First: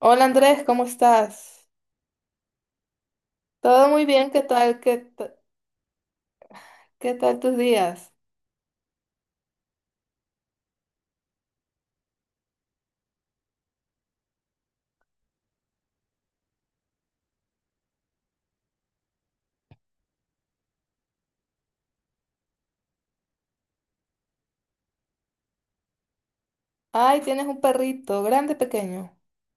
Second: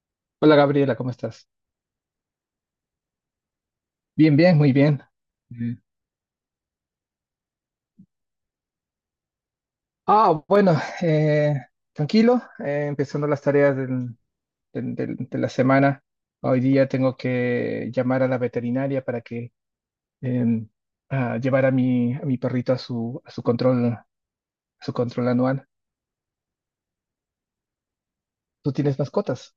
Hola Hola Andrés, ¿cómo Gabriela, ¿cómo estás? estás? Todo muy bien, Bien, ¿qué bien, muy tal? Bien. Eh, Qué tal tus días? Bueno, eh, tranquilo, empezando las tareas de la semana. Hoy día tengo que llamar a la veterinaria para que em, a llevar a a mi perrito a a su control anual. Ay, tienes un perrito, ¿grande, ¿Tú tienes pequeño? mascotas?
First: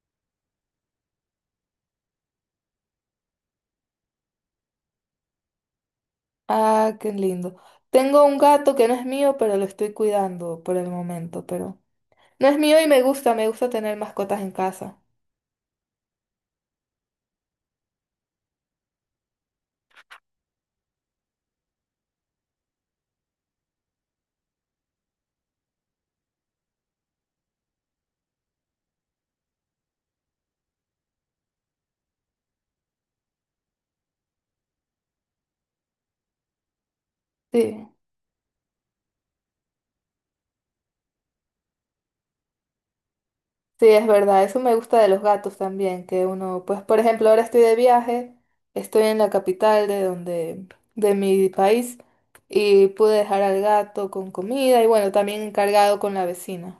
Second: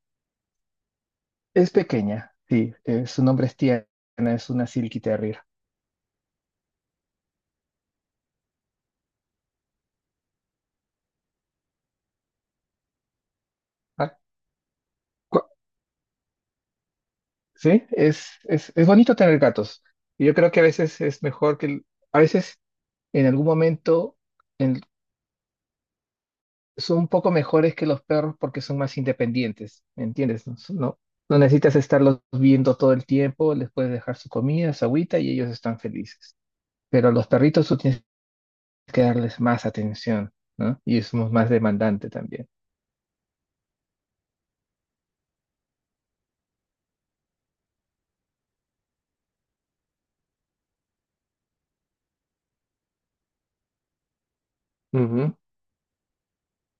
Es pequeña, sí, su nombre es Tiana, es una Silky Terrier. Ah, qué lindo. Tengo un gato que no es mío, pero lo estoy cuidando por el momento, pero no es mío y me gusta tener Ah, mascotas en casa. cu- Sí, es bonito tener gatos. Yo creo que a veces es mejor que, a veces en algún momento en- son un poco mejores que los perros porque son más independientes, ¿me entiendes? No, no, no necesitas estarlos viendo todo el tiempo, les puedes dejar su comida, su agüita y ellos están felices. Pero a los perritos tú Sí, tienes que darles más atención, ¿no? Y es más demandante también. sí, es verdad, eso me gusta de los gatos también, que uno, pues por ejemplo, ahora estoy de viaje, estoy en la capital de donde, de mi país, y pude dejar al gato con comida y bueno, también encargado con la vecina.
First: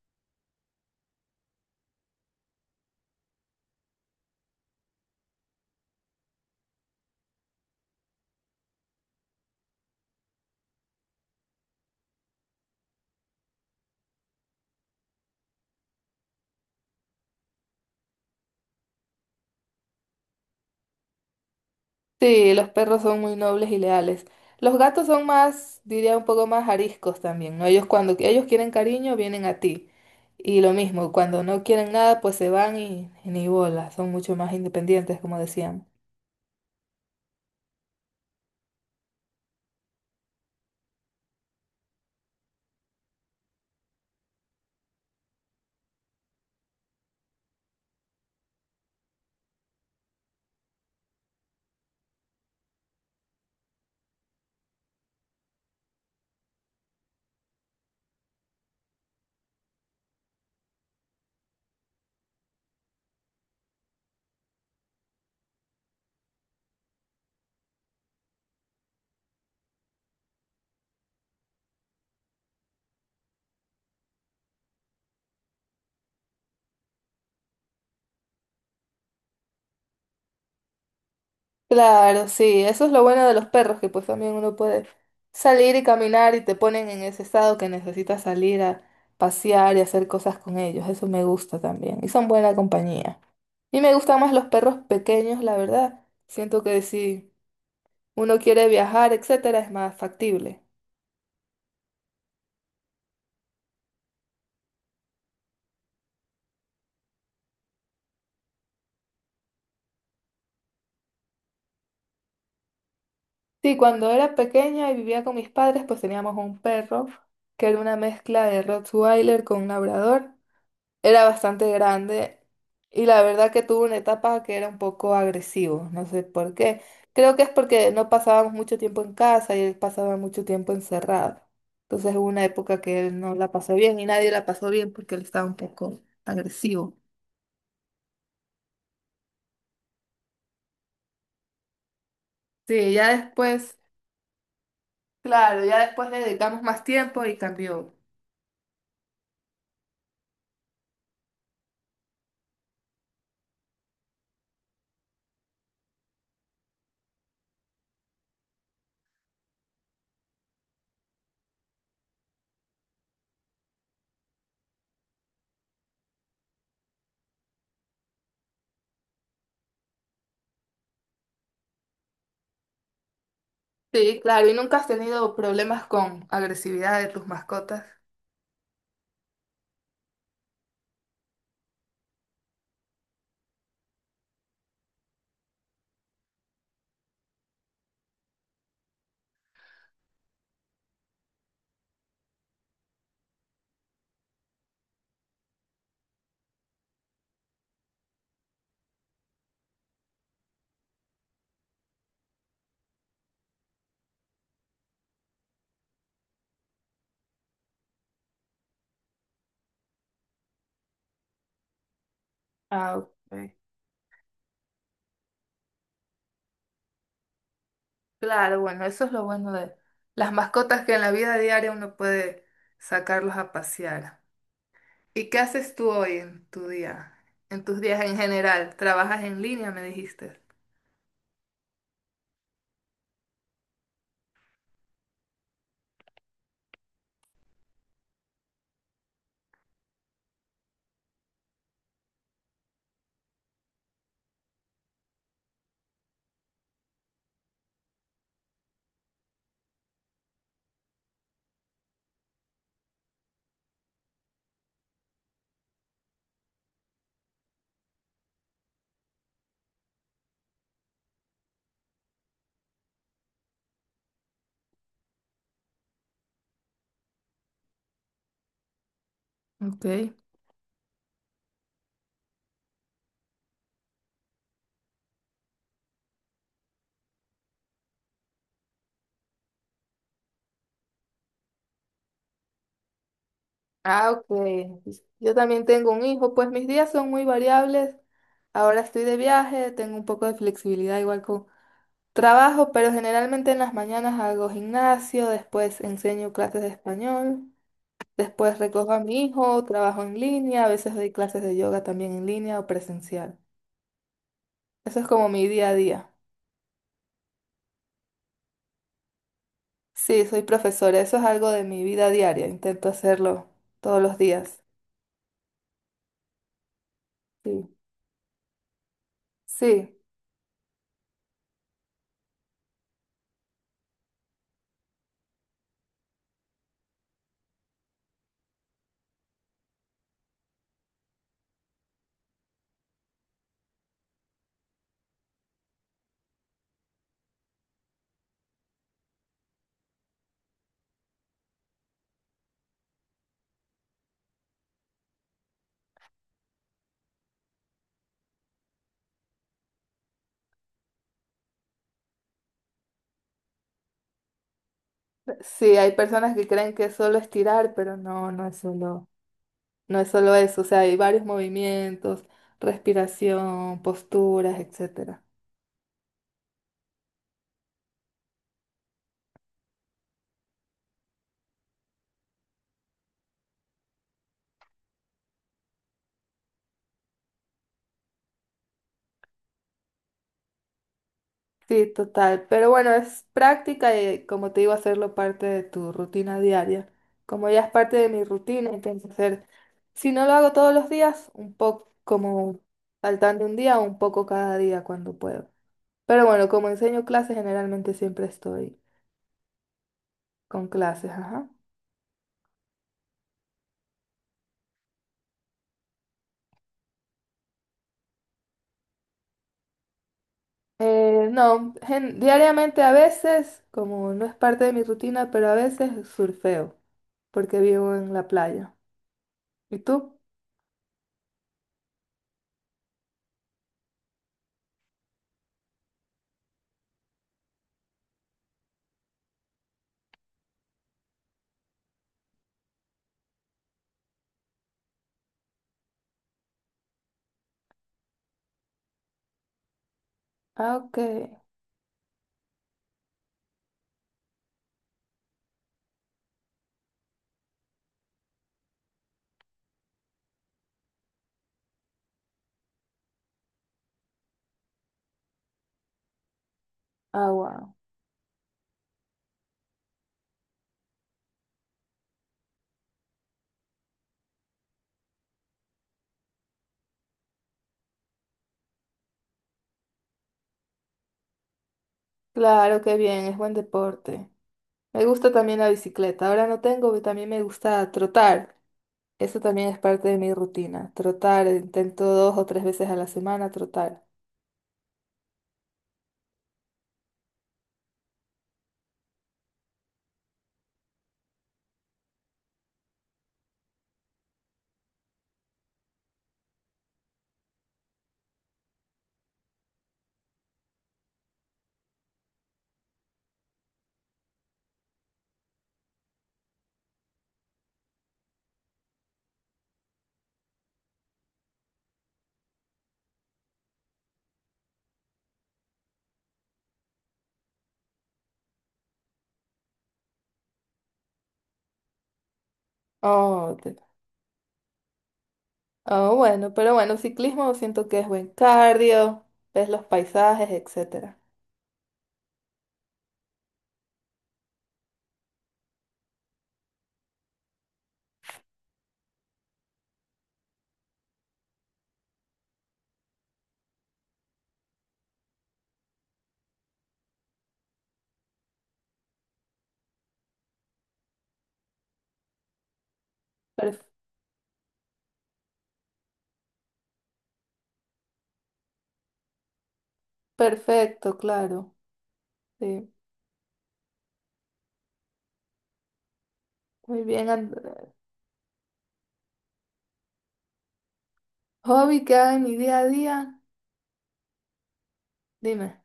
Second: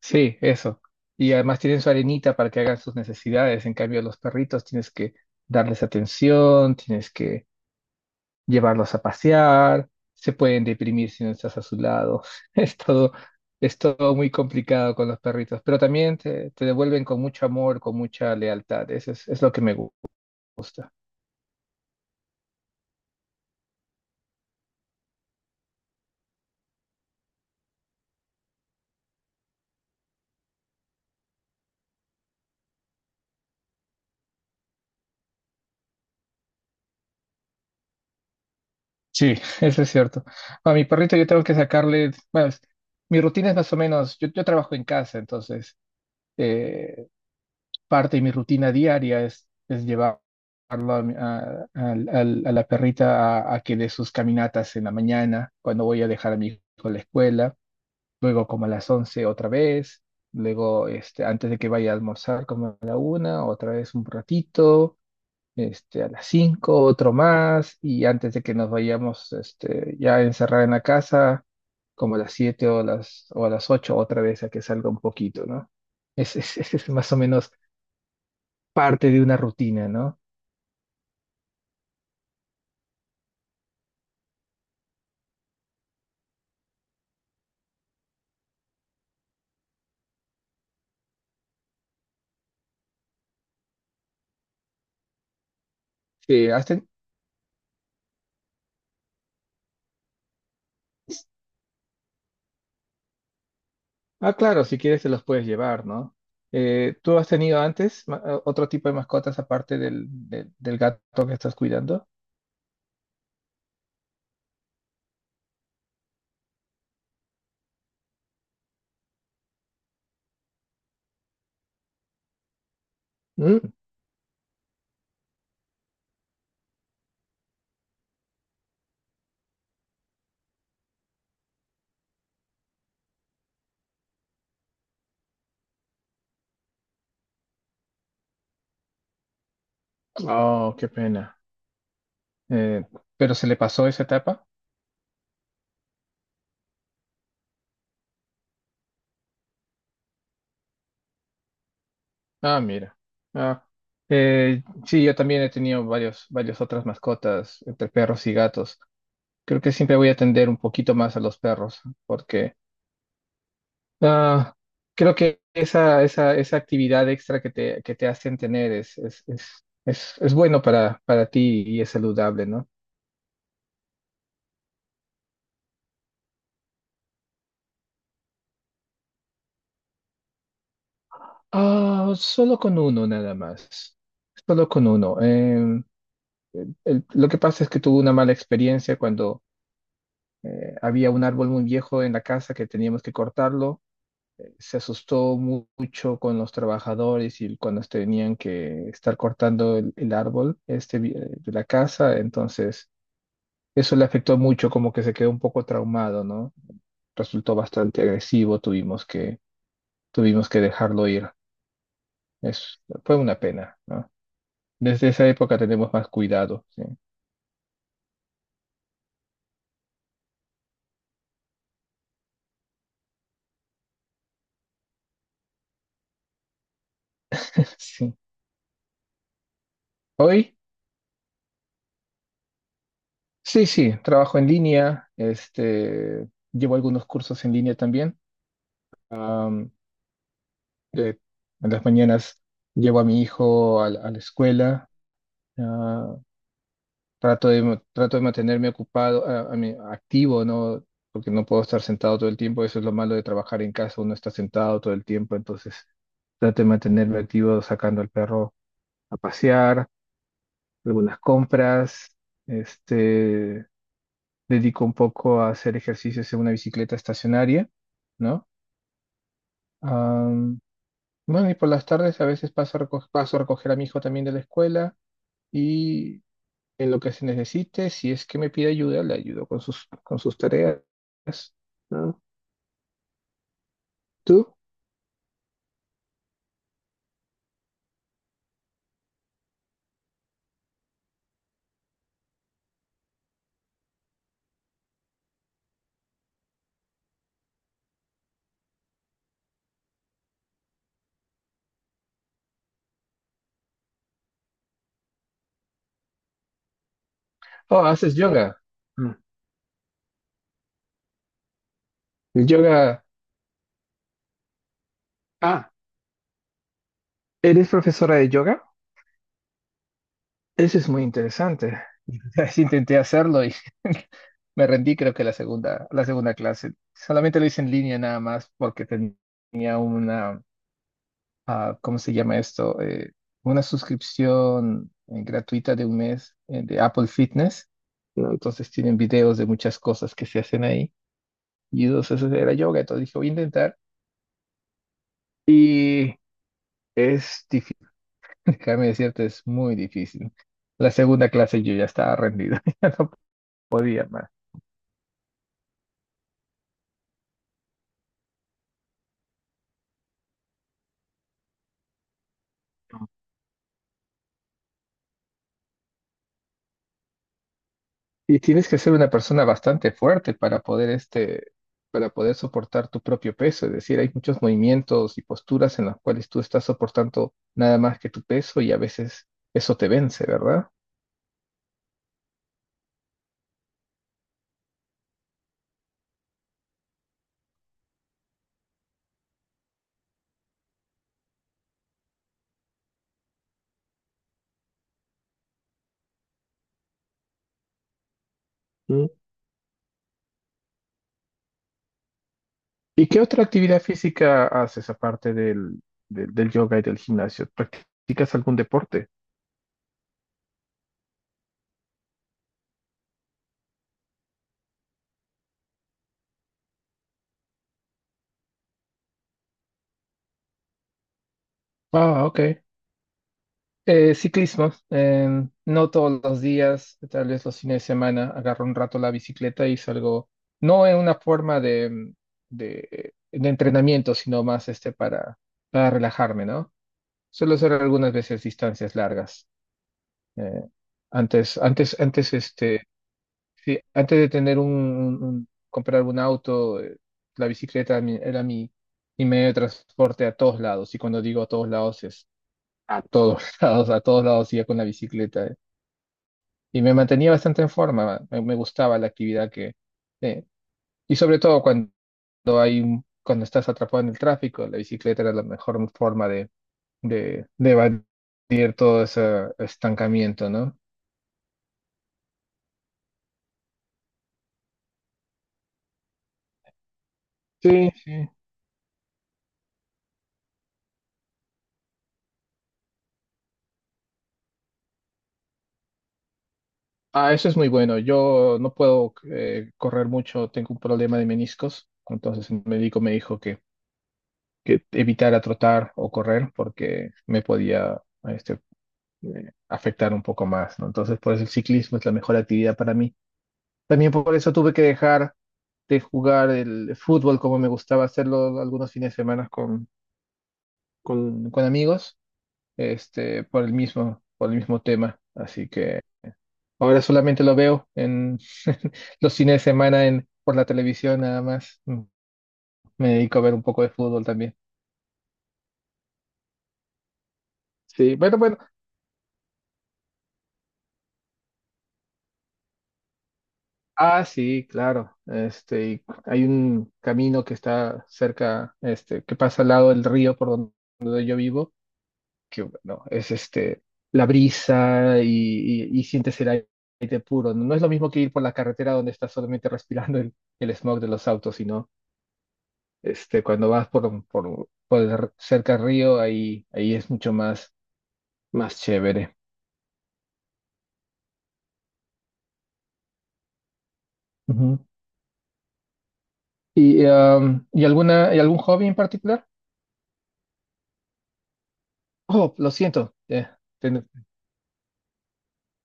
Sí, eso. Y además tienen su arenita para que hagan sus necesidades. En cambio, los perritos tienes que darles atención, tienes que llevarlos a pasear, se pueden deprimir si no estás a su lado. Es todo, es todo muy complicado con los perritos, pero también te devuelven con mucho amor, con mucha lealtad. Es lo que me gusta. Sí, los perros son muy nobles y leales. Los gatos son más, diría un poco más ariscos también, ¿no? Ellos cuando ellos quieren cariño vienen a ti. Y lo mismo, cuando no quieren nada, pues se van y ni bola, son mucho más independientes, como decíamos. Sí, eso es cierto. A mi perrito yo tengo que sacarle, bueno, mi rutina es más o menos, yo trabajo en casa, entonces eh, parte de mi rutina diaria es llevarlo a, mi- a- al- al- a la perrita a que dé sus caminatas en la mañana, cuando voy a dejar a mi hijo a la escuela, luego como a las 11 otra vez, luego este, antes de que vaya a almorzar como a la una, otra vez un ratito, este, a las 5 otro más, y antes de que nos vayamos este, ya a encerrar en la casa, como a las 7 o a las 8 otra vez a que salga un poquito, ¿no? Ese es más o menos parte de una rutina, ¿no? Claro, sí, eso es lo bueno de los perros, que pues también uno puede salir y caminar y te ponen en ese estado que necesitas salir a pasear y hacer cosas con ellos. Eso me gusta también. Y son buena compañía. Y me gustan más los perros pequeños, la verdad. Que Siento has que ten- sí. Uno quiere viajar, etcétera, es más factible. Ah, claro, si quieres te los puedes llevar, ¿no? ¿Tú has tenido antes otro tipo de mascotas aparte del gato que estás cuidando? Sí, cuando era pequeña y vivía con mis padres, pues teníamos un perro que era una mezcla de Rottweiler con un labrador. Era bastante grande y la verdad que Mm. tuvo una etapa que era un poco agresivo, no sé por qué. Creo que es porque no pasábamos mucho tiempo en casa y él pasaba mucho tiempo encerrado. Entonces hubo una época que él no la pasó bien y nadie la pasó bien porque él estaba un poco agresivo. Oh, qué pena. Eh, Sí, ya ¿Pero se le después. pasó esa etapa? Claro, ya después le dedicamos más tiempo y cambió. Ah, mira. Ah, sí, yo también he tenido varias otras mascotas entre perros y gatos. Creo que siempre voy a atender un poquito más a los perros porque Ah, creo que esa actividad extra que que te hacen tener es bueno para ti y es saludable, ¿no? Sí, claro, ¿y nunca has tenido problemas con agresividad de tus mascotas? Ah, solo con uno nada más. Solo con uno. Lo que pasa es que tuve una mala experiencia cuando había un árbol muy viejo en la casa que teníamos que cortarlo. Se asustó mucho con los trabajadores y cuando tenían que estar cortando el árbol este, de la casa. Entonces eso le afectó mucho, como que se quedó un poco traumado, ¿no? Resultó bastante agresivo, tuvimos que dejarlo ir. Ah, Fue una ok. pena, ¿no? Desde esa época tenemos más cuidado, ¿sí? Claro, bueno, eso es lo bueno de las mascotas, que en la vida diaria uno puede sacarlos a pasear. ¿Y qué haces tú hoy en tu día? En tus días Sí. en general, ¿trabajas en línea, me dijiste? Hoy, sí, sí, trabajo en línea, este, llevo algunos cursos en línea también. Am, de- en las mañanas llevo a mi hijo a la escuela. ah, Trato de trato de mantenerme ocupado, a mí, activo, ¿no? Porque no puedo estar sentado todo el tiempo. Eso es lo malo de trabajar en casa. Uno está sentado todo el tiempo. Entonces, trato de mantenerme activo sacando al perro a pasear, algunas compras. Este, dedico un poco a hacer ejercicios en una bicicleta estacionaria, ¿no? Okay. Am, bueno, y por las tardes a veces paso a recoger a mi hijo también de la escuela. En lo que se necesite, si es que me pide ayuda, le ayudo con con sus tareas. ¿No? Ah, ok. ¿Tú? Yo también tengo un hijo, pues mis días son muy variables. Ahora estoy de viaje, tengo un poco de flexibilidad igual con trabajo, pero generalmente en las mañanas hago gimnasio, después enseño clases de español, después recojo a mi hijo, trabajo en línea, a veces doy clases de yoga también en línea o presencial. Eso es como mi día a día. Oh, haces yoga. Mm. Sí, soy profesora, eso es algo de mi vida El diaria, intento yoga. hacerlo todos los días. Ah, Sí, ¿eres profesora de yoga? sí, Eso es muy interesante. Ya intenté hacerlo y me rendí, creo que la segunda clase. Solamente lo hice en línea nada más porque tenía una, ah, ¿cómo se llama esto? Una suscripción gratuita de un mes de Apple Fitness. No, entonces tienen videos de muchas cosas que se hacen ahí. Y entonces eso era yoga. Entonces dije, voy a intentar. Y es difícil, déjame decirte, es muy difícil. La segunda clase yo ya estaba rendido. No podía más. sí, hay personas que creen que es solo estirar, pero no, no es solo eso, o sea, hay varios movimientos, respiración, posturas, etcétera. Y tienes que ser una persona bastante fuerte para poder este, para poder soportar tu propio peso. Es decir, hay muchos movimientos y posturas en las cuales tú estás soportando nada más que tu peso y a veces eso te vence, ¿verdad? Sí, total. Pero bueno, es práctica y como te digo, hacerlo parte de tu rutina diaria. Como ya es parte de mi rutina, intento hacer, si no lo hago todos los días, un poco como saltando un día, un poco cada día cuando puedo. Pero bueno, como enseño clases, generalmente siempre estoy Mm. con clases, ajá. ¿Y qué otra actividad física haces aparte del yoga y del gimnasio? ¿Practicas algún deporte? No, diariamente a veces, como no es parte de mi rutina, pero a veces surfeo, porque vivo en la playa. ¿Y tú? Ah, ok. Ciclismo, no todos los días, tal vez los fines de semana, agarro un rato la bicicleta y salgo, no en una forma de entrenamiento, sino más este para relajarme, ¿no? Suelo hacer algunas veces distancias largas. eh, Ah, ok. Antes, este, sí, antes de tener comprar un auto, la bicicleta era mi mi medio de transporte a todos lados. Y cuando digo a todos lados es a todos lados, a todos lados iba con la bicicleta. Y me mantenía bastante en Agua. forma, me gustaba la actividad que... eh, y sobre todo cuando cuando estás atrapado en el tráfico, la bicicleta era la mejor forma de evadir todo ese estancamiento, ¿no? Claro, qué bien, es buen deporte. Me gusta también la bicicleta. Ahora no tengo, pero también me gusta Sí, sí. trotar. Eso también es parte de mi rutina. Trotar, intento 2 o 3 veces a la semana trotar. Ah, eso es muy bueno. Yo no puedo correr mucho, tengo un problema de meniscos, entonces el médico me dijo que evitara trotar o correr porque me podía este, afectar un poco más, ¿no? Entonces, por eso el ciclismo es la mejor actividad para mí. También por eso tuve que dejar de jugar el fútbol como me gustaba hacerlo algunos fines de semana con amigos, este, por el mismo tema. Así que ahora solamente lo veo en los fines de semana en, por la televisión nada más. Mm, me dedico a ver Oh, un te- poco de fútbol también. oh, bueno, pero bueno, ciclismo siento que es Sí, buen bueno, bueno. cardio, ves los paisajes, etcétera. Ah, sí, claro. Este, y hay un camino que está cerca, este, que pasa al lado del río por donde yo vivo que bueno, es este, la brisa y y sientes el aire puro. No, no es lo mismo que ir por la carretera donde estás solamente respirando el smog de los autos, sino este, cuando Perf- vas por el cerca al río, ahí es mucho más, más chévere. perfecto, claro. Sí, Ujú. muy bien. ¿Y algún hobby en particular? Hobby que hago en Oh, mi lo día a siento. día. Ten- Dime.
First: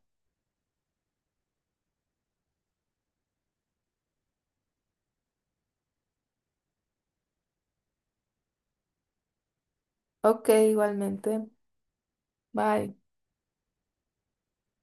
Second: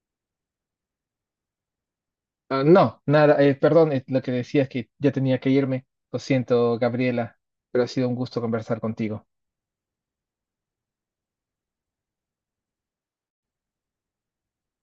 no, nada, perdón, lo que decía es que ya tenía que irme. Lo siento, Gabriela, pero ha sido un gusto conversar contigo. Ok, igualmente. Bye.